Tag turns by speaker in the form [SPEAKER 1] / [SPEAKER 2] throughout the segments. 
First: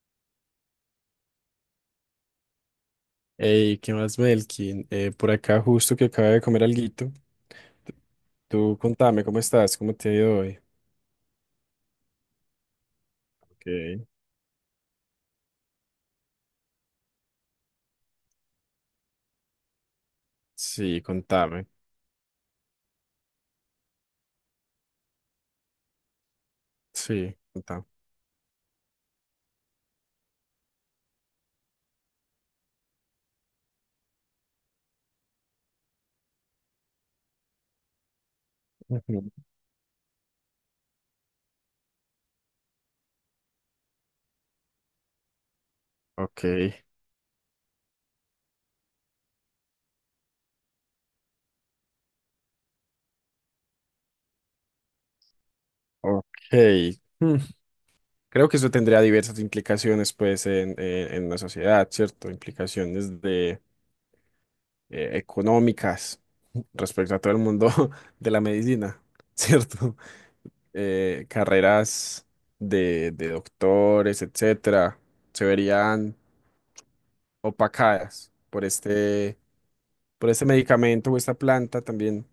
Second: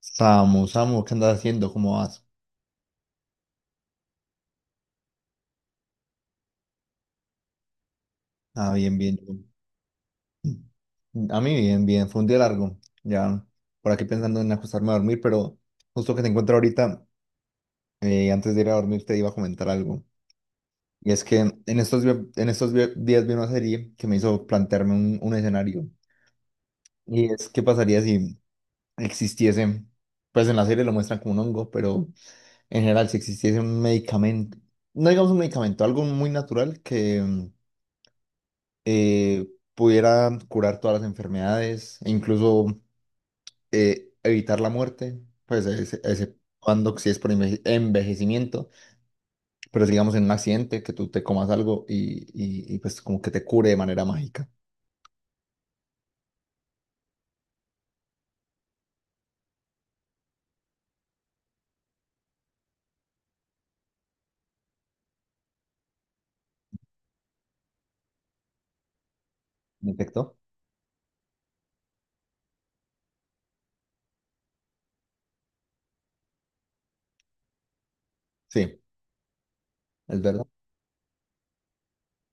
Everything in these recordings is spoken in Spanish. [SPEAKER 1] Samu, Samu, ¿qué andas haciendo? ¿Cómo vas?
[SPEAKER 2] Ey, ¿qué más, Melkin? Por acá justo que acaba de comer alguito.
[SPEAKER 1] Ah,
[SPEAKER 2] Tú
[SPEAKER 1] bien, bien.
[SPEAKER 2] contame, ¿cómo estás? ¿Cómo te ha ido hoy?
[SPEAKER 1] A mí bien, bien. Fue un día largo. Ya
[SPEAKER 2] Ok.
[SPEAKER 1] por aquí pensando en acostarme a dormir, pero justo que te encuentro ahorita, antes de ir a dormir te iba a comentar algo.
[SPEAKER 2] Sí,
[SPEAKER 1] Y es que en
[SPEAKER 2] contame.
[SPEAKER 1] estos, vi- en estos vi- días vi una serie que me hizo plantearme un escenario. Y
[SPEAKER 2] Sí,
[SPEAKER 1] es qué
[SPEAKER 2] contame.
[SPEAKER 1] pasaría si existiese, pues en la serie lo muestran como un hongo, pero en general si existiese un medicamento, no digamos un medicamento, algo muy natural que...
[SPEAKER 2] Ujú.
[SPEAKER 1] eh, pudiera curar todas las enfermedades e incluso evitar la muerte, pues ese
[SPEAKER 2] Ok,
[SPEAKER 1] cuando si es por envejecimiento, pero si, digamos en un accidente que tú te comas algo y, pues como que te cure de manera mágica.
[SPEAKER 2] ok. Hmm, Creo que eso tendría diversas implicaciones, pues, en la sociedad, ¿cierto? Implicaciones de económicas respecto a todo el mundo de la medicina,
[SPEAKER 1] ¿Me
[SPEAKER 2] ¿cierto?
[SPEAKER 1] infectó?
[SPEAKER 2] Carreras de doctores, etcétera, se verían opacadas por
[SPEAKER 1] Sí, es
[SPEAKER 2] por este
[SPEAKER 1] verdad.
[SPEAKER 2] medicamento o esta planta también.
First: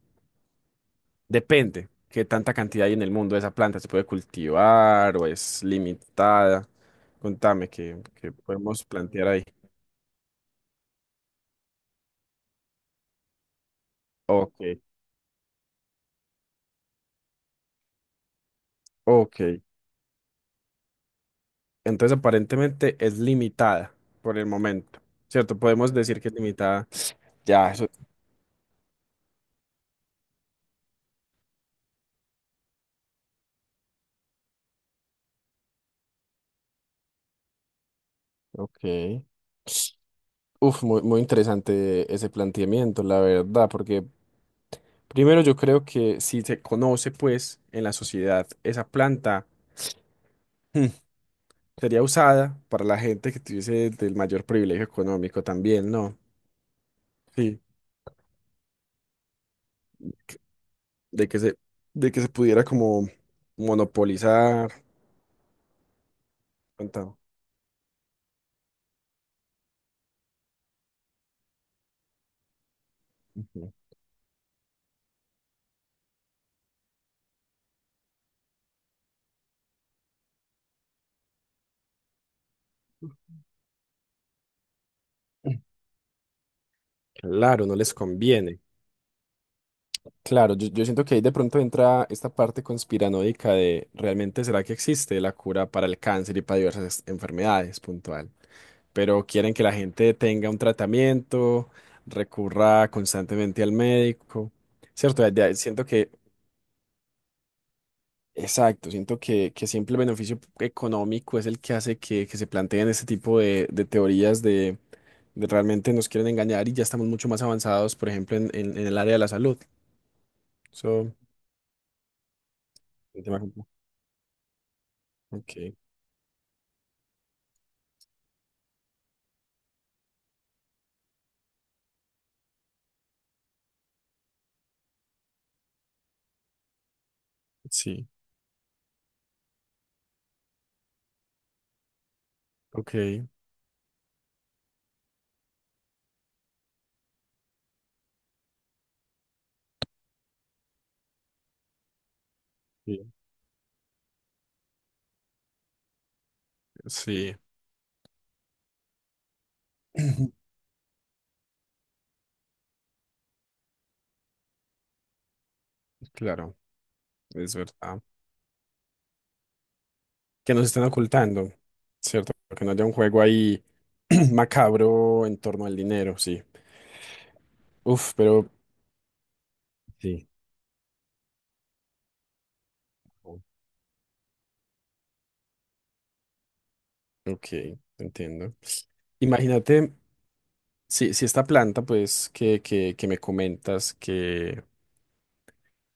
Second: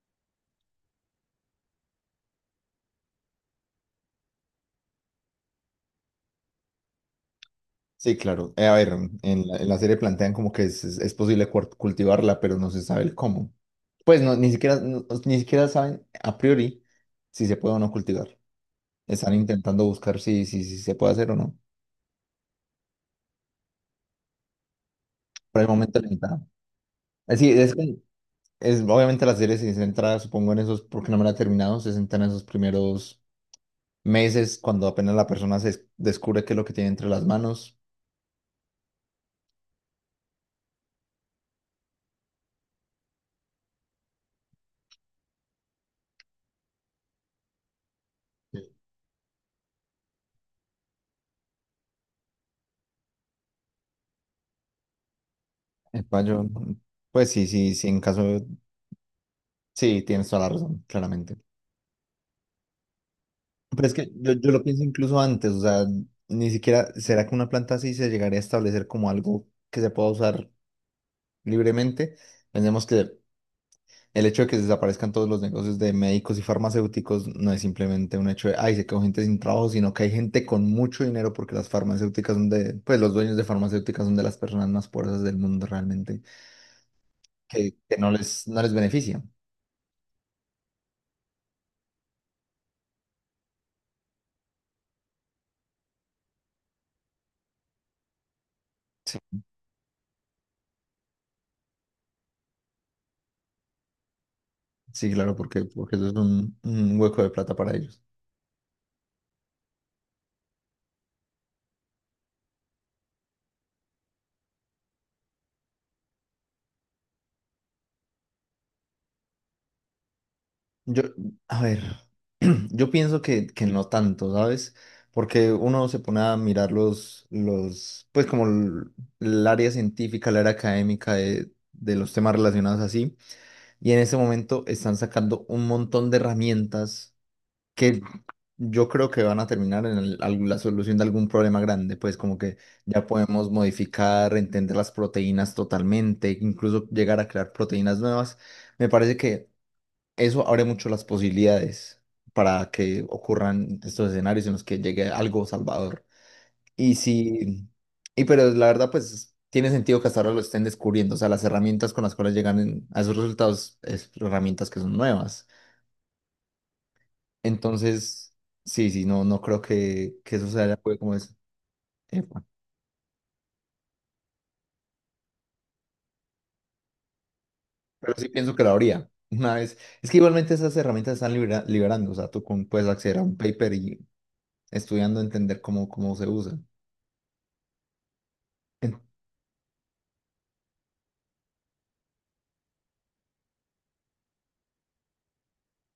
[SPEAKER 2] Depende qué tanta cantidad hay en el mundo de esa planta. ¿Se puede cultivar o es limitada? Contame,
[SPEAKER 1] Sí,
[SPEAKER 2] ¿qué
[SPEAKER 1] claro. A
[SPEAKER 2] podemos
[SPEAKER 1] ver,
[SPEAKER 2] plantear ahí?
[SPEAKER 1] en en la serie plantean como que es posible cultivarla, pero no se sabe el cómo. Pues no, ni
[SPEAKER 2] Ok,
[SPEAKER 1] siquiera, pues, ni siquiera saben a priori si se puede o no cultivar. Están
[SPEAKER 2] ok.
[SPEAKER 1] intentando buscar si se puede hacer o no.
[SPEAKER 2] Entonces, aparentemente es limitada por el momento, ¿cierto?
[SPEAKER 1] Por el
[SPEAKER 2] Podemos
[SPEAKER 1] momento
[SPEAKER 2] decir que es
[SPEAKER 1] limitado.
[SPEAKER 2] limitada.
[SPEAKER 1] Así
[SPEAKER 2] Ya,
[SPEAKER 1] es,
[SPEAKER 2] eso.
[SPEAKER 1] es obviamente la serie se centra, supongo, en esos, porque no me la he terminado, se centra en esos primeros meses cuando apenas la persona descubre qué es lo que tiene entre las manos.
[SPEAKER 2] Ok. Uf, muy interesante ese planteamiento, la verdad, porque primero yo creo que si se conoce, pues, en la sociedad,
[SPEAKER 1] Sí.
[SPEAKER 2] esa planta hmm, sería usada para la gente que tuviese del mayor privilegio económico también, ¿no?
[SPEAKER 1] Epa, yo, pues sí,
[SPEAKER 2] Sí,
[SPEAKER 1] sí, sí, en caso, sí, tienes toda la razón,
[SPEAKER 2] de
[SPEAKER 1] claramente.
[SPEAKER 2] que se, de que se pudiera como
[SPEAKER 1] Pero es que yo lo
[SPEAKER 2] monopolizar.
[SPEAKER 1] pienso incluso antes, o sea, ni siquiera,
[SPEAKER 2] tanta-
[SPEAKER 1] ¿será que una planta así se llegaría a establecer como algo que se pueda usar libremente? Pensemos que el hecho de que se desaparezcan todos los negocios de médicos y farmacéuticos no es simplemente un hecho de, ay, se quedó gente sin trabajo, sino que hay gente con mucho dinero porque las farmacéuticas son de, pues los dueños de farmacéuticas son de las personas más poderosas del mundo realmente,
[SPEAKER 2] Claro, no les
[SPEAKER 1] que
[SPEAKER 2] conviene.
[SPEAKER 1] no les beneficia.
[SPEAKER 2] Claro, yo siento que ahí de pronto entra esta parte conspiranoica de realmente será que existe la cura para el cáncer y para diversas enfermedades puntual.
[SPEAKER 1] Sí,
[SPEAKER 2] Pero quieren que la gente tenga un tratamiento, recurra constantemente al médico,
[SPEAKER 1] sí,
[SPEAKER 2] ¿cierto?
[SPEAKER 1] claro,
[SPEAKER 2] Siento
[SPEAKER 1] porque eso es un hueco de plata para ellos.
[SPEAKER 2] exacto, siento que siempre el beneficio económico es el que hace que se planteen este tipo de teorías de realmente nos quieren engañar y ya estamos mucho más avanzados, por ejemplo, en el área de la salud. Eso
[SPEAKER 1] Yo,
[SPEAKER 2] es
[SPEAKER 1] a ver, yo pienso
[SPEAKER 2] un tema
[SPEAKER 1] que
[SPEAKER 2] complejo.
[SPEAKER 1] no tanto, ¿sabes? Porque
[SPEAKER 2] Ok,
[SPEAKER 1] uno se pone a mirar pues como el área científica, el área académica de los temas relacionados así, y en ese momento están sacando un montón de herramientas que
[SPEAKER 2] sí,
[SPEAKER 1] yo creo que van a terminar en la solución de algún problema grande, pues como que
[SPEAKER 2] ok,
[SPEAKER 1] ya podemos modificar, entender las proteínas totalmente, incluso llegar a crear proteínas nuevas. Me parece que eso abre mucho las posibilidades para que
[SPEAKER 2] sí,
[SPEAKER 1] ocurran estos escenarios en los que llegue algo salvador. Y
[SPEAKER 2] sí,
[SPEAKER 1] sí, y pero la verdad, pues tiene sentido que hasta ahora lo estén descubriendo. O sea, las herramientas con las cuales llegan a esos resultados es herramientas que son nuevas.
[SPEAKER 2] claro, es verdad.
[SPEAKER 1] Entonces, sí, sí, no, no creo que eso
[SPEAKER 2] Que
[SPEAKER 1] se
[SPEAKER 2] nos
[SPEAKER 1] haya
[SPEAKER 2] están
[SPEAKER 1] podido como es.
[SPEAKER 2] ocultando, ¿cierto?
[SPEAKER 1] Epa.
[SPEAKER 2] Que no haya un juego ahí macabro en torno al dinero, sí.
[SPEAKER 1] Pero
[SPEAKER 2] Uf,
[SPEAKER 1] sí
[SPEAKER 2] pero,
[SPEAKER 1] pienso que lo habría. Una vez. Es que
[SPEAKER 2] sí.
[SPEAKER 1] igualmente esas herramientas están liberando. O sea, puedes acceder a un paper y estudiando entender cómo se usa.
[SPEAKER 2] Ok, entiendo.
[SPEAKER 1] En-
[SPEAKER 2] Imagínate, si esta planta, pues, que me comentas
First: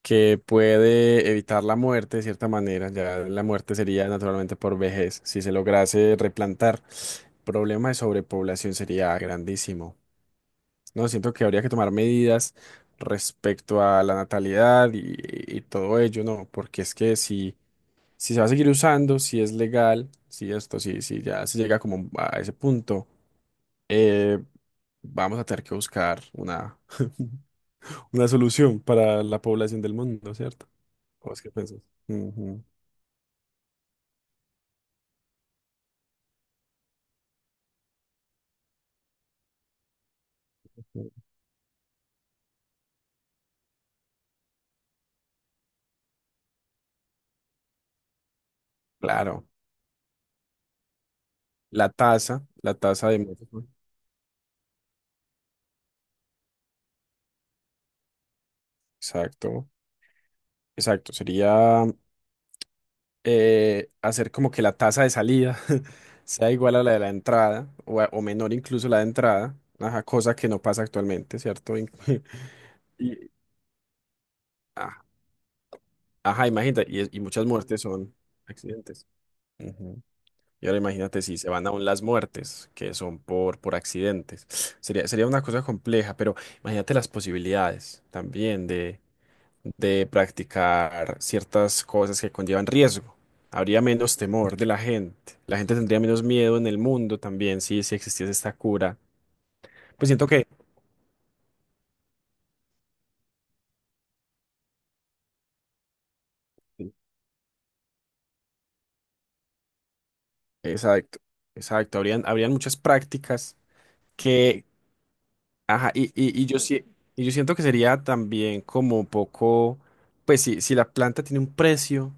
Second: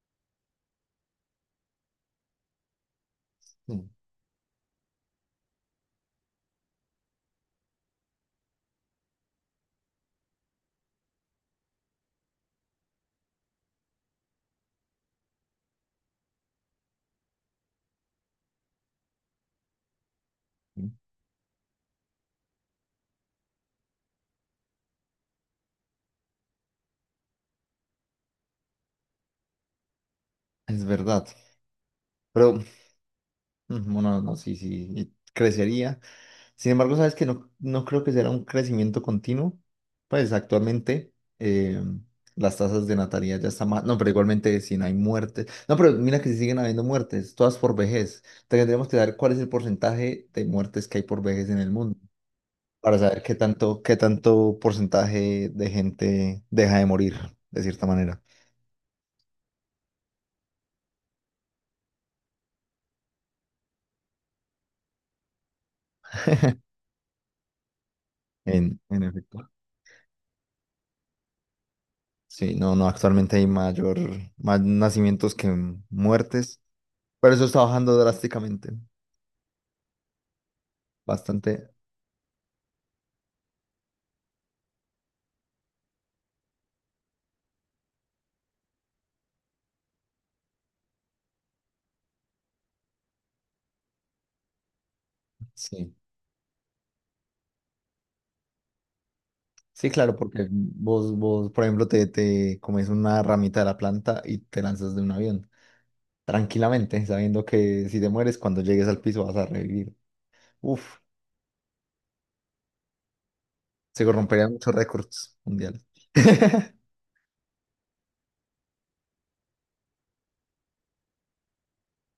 [SPEAKER 2] que puede evitar la muerte de cierta manera. Ya la muerte sería naturalmente por vejez. Si se lograse replantar, el problema de sobrepoblación sería grandísimo. No, siento que habría que tomar medidas respecto a la natalidad y todo ello, ¿no? Porque es que si, si se va a seguir usando, si es legal, si esto,
[SPEAKER 1] Mm.
[SPEAKER 2] si ya se llega como a ese punto, eh, vamos a tener que buscar una, una solución para la población del mundo, ¿cierto?
[SPEAKER 1] Es verdad,
[SPEAKER 2] ¿Cómo es que pensás?
[SPEAKER 1] pero
[SPEAKER 2] Ujú,
[SPEAKER 1] mm, bueno, no, sí, sí, y crecería. Sin embargo, sabes que no, no creo que sea un crecimiento continuo. Pues
[SPEAKER 2] ujú.
[SPEAKER 1] actualmente eh, las tasas de natalidad ya están más. No, pero igualmente si no hay muertes. No, pero mira que si siguen habiendo muertes, todas por vejez. Tendríamos que saber cuál es
[SPEAKER 2] Claro.
[SPEAKER 1] el porcentaje de muertes que hay por vejez en el mundo
[SPEAKER 2] La
[SPEAKER 1] para
[SPEAKER 2] tasa de
[SPEAKER 1] saber
[SPEAKER 2] México.
[SPEAKER 1] qué tanto porcentaje de gente deja de morir, de cierta manera.
[SPEAKER 2] Exacto, exacto. Sería hacer como que la tasa de salida sea igual a la de la entrada o menor incluso la
[SPEAKER 1] En
[SPEAKER 2] de
[SPEAKER 1] efecto.
[SPEAKER 2] entrada, ajá, cosa que no pasa actualmente, ¿cierto?
[SPEAKER 1] Sí, no, no,
[SPEAKER 2] Y,
[SPEAKER 1] actualmente hay mayor, más
[SPEAKER 2] ah,
[SPEAKER 1] nacimientos que
[SPEAKER 2] ajá,
[SPEAKER 1] muertes,
[SPEAKER 2] imagínate, y
[SPEAKER 1] pero eso
[SPEAKER 2] muchas
[SPEAKER 1] está
[SPEAKER 2] muertes
[SPEAKER 1] bajando
[SPEAKER 2] son
[SPEAKER 1] drásticamente,
[SPEAKER 2] accidentes. Y ahora imagínate si se van
[SPEAKER 1] bastante,
[SPEAKER 2] aún las muertes, que son por accidentes. Sería una cosa compleja, pero imagínate las posibilidades también de practicar ciertas cosas que conllevan riesgo. Habría menos temor de la gente. La gente
[SPEAKER 1] sí.
[SPEAKER 2] tendría menos miedo en el mundo también si, si existiese esta cura.
[SPEAKER 1] Sí,
[SPEAKER 2] Pues
[SPEAKER 1] claro,
[SPEAKER 2] siento que,
[SPEAKER 1] porque vos, por ejemplo, te comes una ramita de la planta y te lanzas de un avión, tranquilamente, sabiendo que si te mueres, cuando llegues al piso vas a revivir. Uf,
[SPEAKER 2] exacto, exacto, habrían, habrían muchas prácticas
[SPEAKER 1] se romperían
[SPEAKER 2] que,
[SPEAKER 1] muchos récords mundiales.
[SPEAKER 2] ajá, y, y, y yo, sí- y yo siento que sería también como un poco, pues si, si la planta tiene un precio.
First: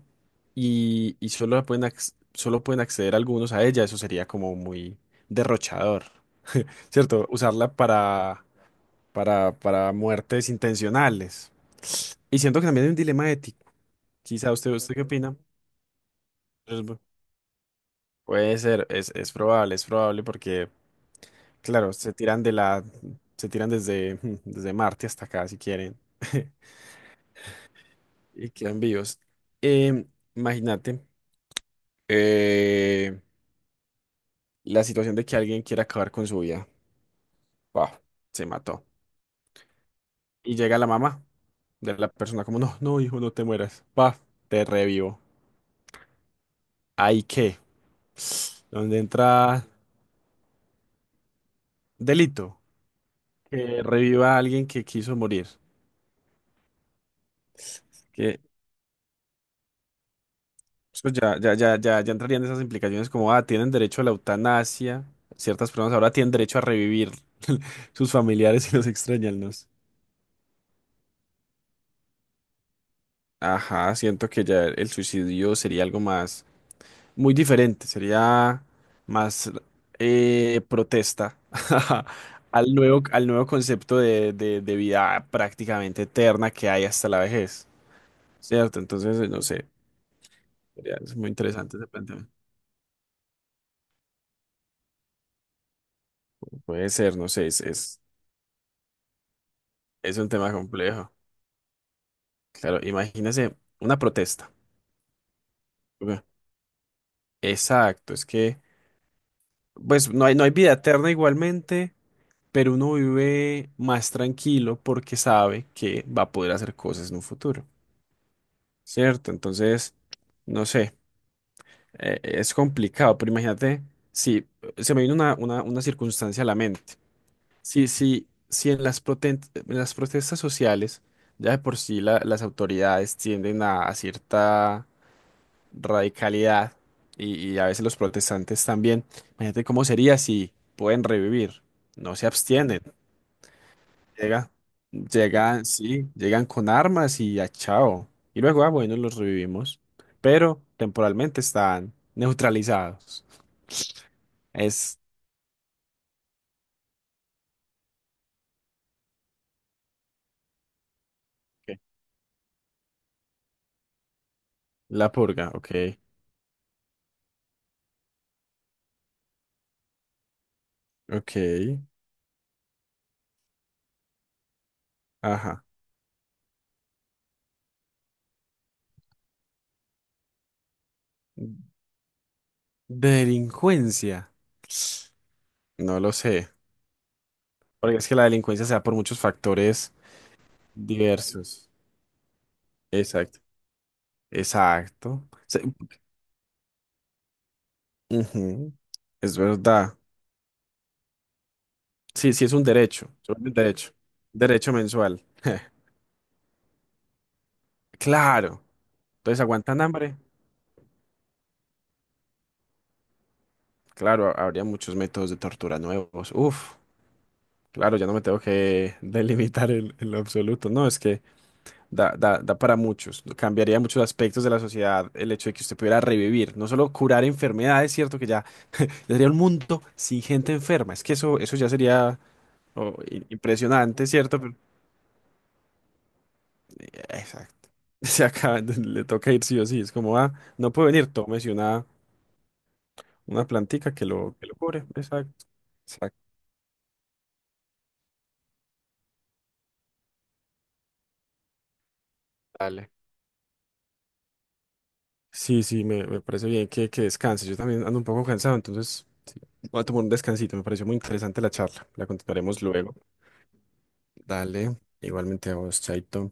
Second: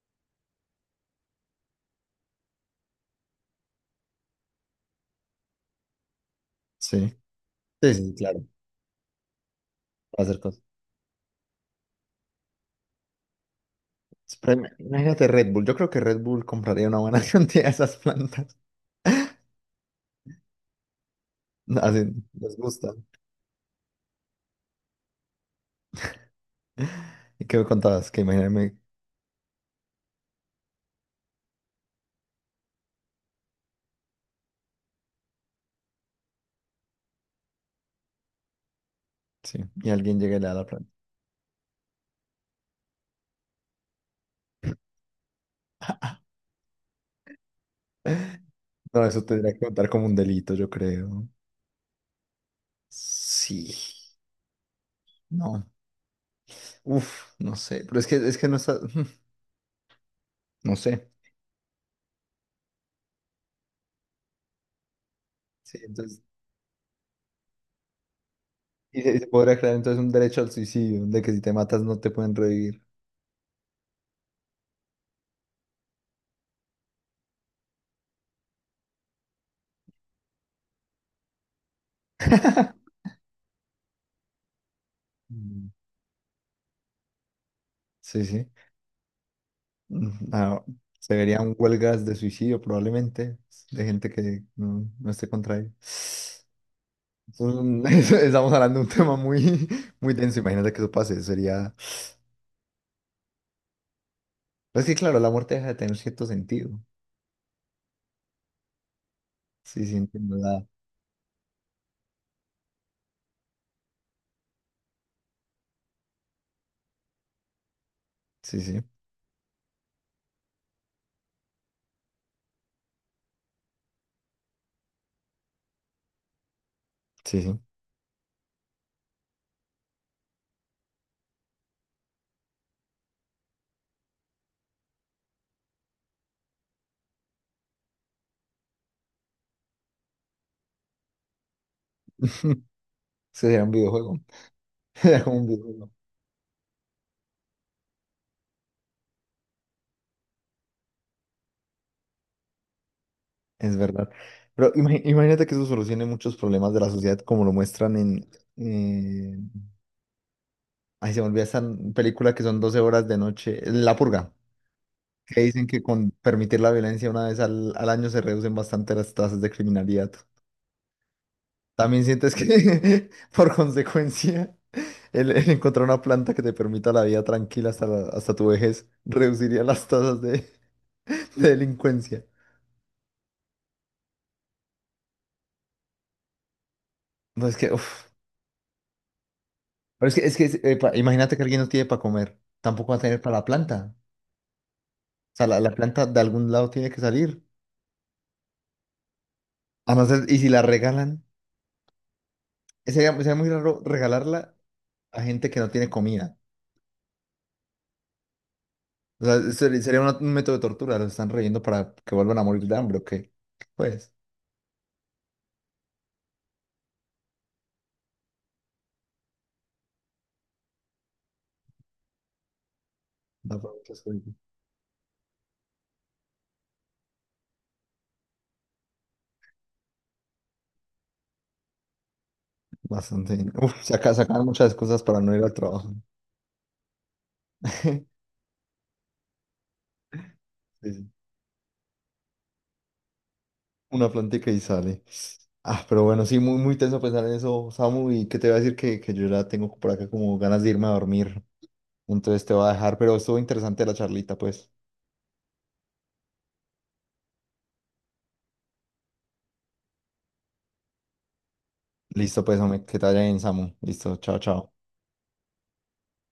[SPEAKER 2] Y solo solo pueden acceder algunos a ella, eso sería como muy derrochador,
[SPEAKER 1] Sí,
[SPEAKER 2] ¿cierto? Usarla
[SPEAKER 1] sí, sí, claro,
[SPEAKER 2] para
[SPEAKER 1] para hacer
[SPEAKER 2] muertes
[SPEAKER 1] cosas.
[SPEAKER 2] intencionales. Y siento que también hay un dilema ético. Quizá
[SPEAKER 1] Pero
[SPEAKER 2] usted, ¿usted qué
[SPEAKER 1] imagínate
[SPEAKER 2] opina?
[SPEAKER 1] Red Bull, yo creo que Red Bull compraría
[SPEAKER 2] Es
[SPEAKER 1] una
[SPEAKER 2] bu-
[SPEAKER 1] buena cantidad de esas plantas.
[SPEAKER 2] Puede ser, es probable porque, claro,
[SPEAKER 1] Así,
[SPEAKER 2] se tiran de
[SPEAKER 1] les
[SPEAKER 2] la,
[SPEAKER 1] gusta.
[SPEAKER 2] se tiran desde, desde Marte hasta acá si quieren
[SPEAKER 1] ¿Y qué me contabas? Que
[SPEAKER 2] y
[SPEAKER 1] imagíname,
[SPEAKER 2] quedan vivos. Em, Imagínate eh, la situación de que alguien quiera acabar con su vida. Paf, se mató.
[SPEAKER 1] sí, y alguien llegue y le da
[SPEAKER 2] Y
[SPEAKER 1] la
[SPEAKER 2] llega la
[SPEAKER 1] planta.
[SPEAKER 2] mamá de la persona como, no, no, hijo, no te mueras. Paf, te revivo. ¿Ahí qué? ¿Donde
[SPEAKER 1] No, eso tendría que
[SPEAKER 2] entra
[SPEAKER 1] contar como un delito, yo creo.
[SPEAKER 2] delito?
[SPEAKER 1] Sí,
[SPEAKER 2] Que reviva a alguien que quiso morir.
[SPEAKER 1] no. Uf, no sé, pero es
[SPEAKER 2] Que
[SPEAKER 1] que no está, no sé.
[SPEAKER 2] Pues ya, ya, ya, ya, ya entrarían esas implicaciones como, ah, tienen derecho a la eutanasia. Ciertas
[SPEAKER 1] Sí,
[SPEAKER 2] personas ahora
[SPEAKER 1] entonces,
[SPEAKER 2] tienen derecho a revivir sus familiares y los
[SPEAKER 1] y se
[SPEAKER 2] extrañan, ¿no?
[SPEAKER 1] podría crear entonces un derecho al suicidio, de que si te matas no te pueden revivir.
[SPEAKER 2] Ajá, siento que ya el suicidio sería algo más. Muy diferente, sería más protesta al nuevo concepto de vida
[SPEAKER 1] Mm.
[SPEAKER 2] prácticamente eterna que hay hasta la vejez,
[SPEAKER 1] Sí, sí.
[SPEAKER 2] ¿cierto? Entonces, no sé,
[SPEAKER 1] Mm, ah, se
[SPEAKER 2] es muy
[SPEAKER 1] verían
[SPEAKER 2] interesante ese
[SPEAKER 1] huelgas de
[SPEAKER 2] planteamiento.
[SPEAKER 1] suicidio probablemente, de gente que no, no esté contra él. Es
[SPEAKER 2] Puede ser, no sé,
[SPEAKER 1] un- Estamos hablando de un tema muy, muy
[SPEAKER 2] es un
[SPEAKER 1] denso.
[SPEAKER 2] tema
[SPEAKER 1] Imagínate que eso
[SPEAKER 2] complejo.
[SPEAKER 1] pase, sería.
[SPEAKER 2] Claro, imagínese una protesta.
[SPEAKER 1] Pues sí, claro, la muerte deja de tener
[SPEAKER 2] Ok.
[SPEAKER 1] cierto sentido.
[SPEAKER 2] Exacto, es que,
[SPEAKER 1] Sí, sí,
[SPEAKER 2] pues no
[SPEAKER 1] entiendo
[SPEAKER 2] hay, no hay
[SPEAKER 1] la-
[SPEAKER 2] vida eterna igualmente. Pero uno vive más tranquilo porque sabe que va a poder hacer cosas en un futuro.
[SPEAKER 1] Sí, sí,
[SPEAKER 2] ¿Cierto? Entonces, no sé, es complicado, pero imagínate, si se me vino una circunstancia a la mente.
[SPEAKER 1] sí, sí.
[SPEAKER 2] Si, si, si en en las protestas sociales, ya de por sí las autoridades tienden a cierta radicalidad y a veces los protestantes también, imagínate cómo sería si pueden revivir, no se
[SPEAKER 1] Eso
[SPEAKER 2] abstienen.
[SPEAKER 1] sería un videojuego.
[SPEAKER 2] Llega,
[SPEAKER 1] Era como un
[SPEAKER 2] llegan,
[SPEAKER 1] videojuego.
[SPEAKER 2] sí, llegan con armas y a chao. Y luego, ah, bueno, los revivimos. Pero temporalmente están neutralizados.
[SPEAKER 1] Es verdad. Pero
[SPEAKER 2] Es
[SPEAKER 1] imagínate que eso solucione muchos problemas de la sociedad como lo muestran en... eh, ay, se me olvida esta
[SPEAKER 2] ok.
[SPEAKER 1] película que son 12 horas de noche. La Purga.
[SPEAKER 2] La
[SPEAKER 1] Que
[SPEAKER 2] purga,
[SPEAKER 1] dicen
[SPEAKER 2] ok.
[SPEAKER 1] que con permitir la violencia una vez al año se reducen bastante las tasas de criminalidad.
[SPEAKER 2] Ok,
[SPEAKER 1] También sientes que, por consecuencia, el
[SPEAKER 2] ajá.
[SPEAKER 1] encontrar una planta que te permita la vida tranquila hasta, hasta tu vejez reduciría las tasas de, de delincuencia.
[SPEAKER 2] Delincuencia. No lo sé.
[SPEAKER 1] No, es que,
[SPEAKER 2] Porque
[SPEAKER 1] uf.
[SPEAKER 2] es que la delincuencia se da por muchos factores
[SPEAKER 1] Pero es que imagínate que alguien no
[SPEAKER 2] diversos.
[SPEAKER 1] tiene para comer, tampoco va a tener para
[SPEAKER 2] Exacto.
[SPEAKER 1] la planta.
[SPEAKER 2] Exacto.
[SPEAKER 1] O sea, la planta de algún lado tiene que salir.
[SPEAKER 2] Ujú, es
[SPEAKER 1] A
[SPEAKER 2] verdad.
[SPEAKER 1] no ser- y si la regalan,
[SPEAKER 2] Sí, sí, es un derecho.
[SPEAKER 1] sería,
[SPEAKER 2] Es
[SPEAKER 1] sería muy
[SPEAKER 2] un
[SPEAKER 1] raro
[SPEAKER 2] derecho.
[SPEAKER 1] regalarla
[SPEAKER 2] Derecho
[SPEAKER 1] a
[SPEAKER 2] mensual.
[SPEAKER 1] gente que no tiene comida.
[SPEAKER 2] Claro.
[SPEAKER 1] O
[SPEAKER 2] Entonces,
[SPEAKER 1] sea,
[SPEAKER 2] ¿aguantan
[SPEAKER 1] sería
[SPEAKER 2] hambre?
[SPEAKER 1] una- un método de tortura, los están reyendo para que vuelvan a morir de hambre, ¿o qué? Pues,
[SPEAKER 2] Claro, habría muchos métodos de tortura nuevos. Uf, claro, ya no me tengo que delimitar en lo absoluto. No, es que da, da, da para muchos.
[SPEAKER 1] da para
[SPEAKER 2] Cambiaría
[SPEAKER 1] muchas
[SPEAKER 2] muchos
[SPEAKER 1] cosas.
[SPEAKER 2] aspectos de la sociedad el hecho de que usted pudiera revivir. No solo curar enfermedades, cierto que ya, ya sería un mundo sin gente enferma. Es que eso ya sería oh,
[SPEAKER 1] Bastante. Bien. Uf,
[SPEAKER 2] impresionante, ¿cierto?
[SPEAKER 1] sacan
[SPEAKER 2] Pero
[SPEAKER 1] muchas excusas para no ir al trabajo.
[SPEAKER 2] exacto. Se acaba, le toca ir sí o sí. Es como, ah, no puede
[SPEAKER 1] Sí,
[SPEAKER 2] venir,
[SPEAKER 1] sí.
[SPEAKER 2] tómese una plantica
[SPEAKER 1] Una
[SPEAKER 2] que
[SPEAKER 1] plantica
[SPEAKER 2] lo
[SPEAKER 1] y
[SPEAKER 2] cubre.
[SPEAKER 1] sale.
[SPEAKER 2] Exacto.
[SPEAKER 1] Ah, pero bueno, sí, muy, muy tenso pensar en eso, Samu, y que te voy a decir que yo ya tengo por acá como ganas de irme a dormir. Entonces te voy a
[SPEAKER 2] Dale.
[SPEAKER 1] dejar, pero estuvo interesante la charlita, pues.
[SPEAKER 2] Sí, sí, me parece bien que descanses. Yo también ando un poco cansado, entonces sí, voy a tomar un descansito. Me pareció muy interesante la charla. La
[SPEAKER 1] Listo, pues,
[SPEAKER 2] continuaremos
[SPEAKER 1] hombre,
[SPEAKER 2] luego.
[SPEAKER 1] que te vaya bien, Samu. Listo, chao, chao.
[SPEAKER 2] Dale, igualmente a vos, Chaito.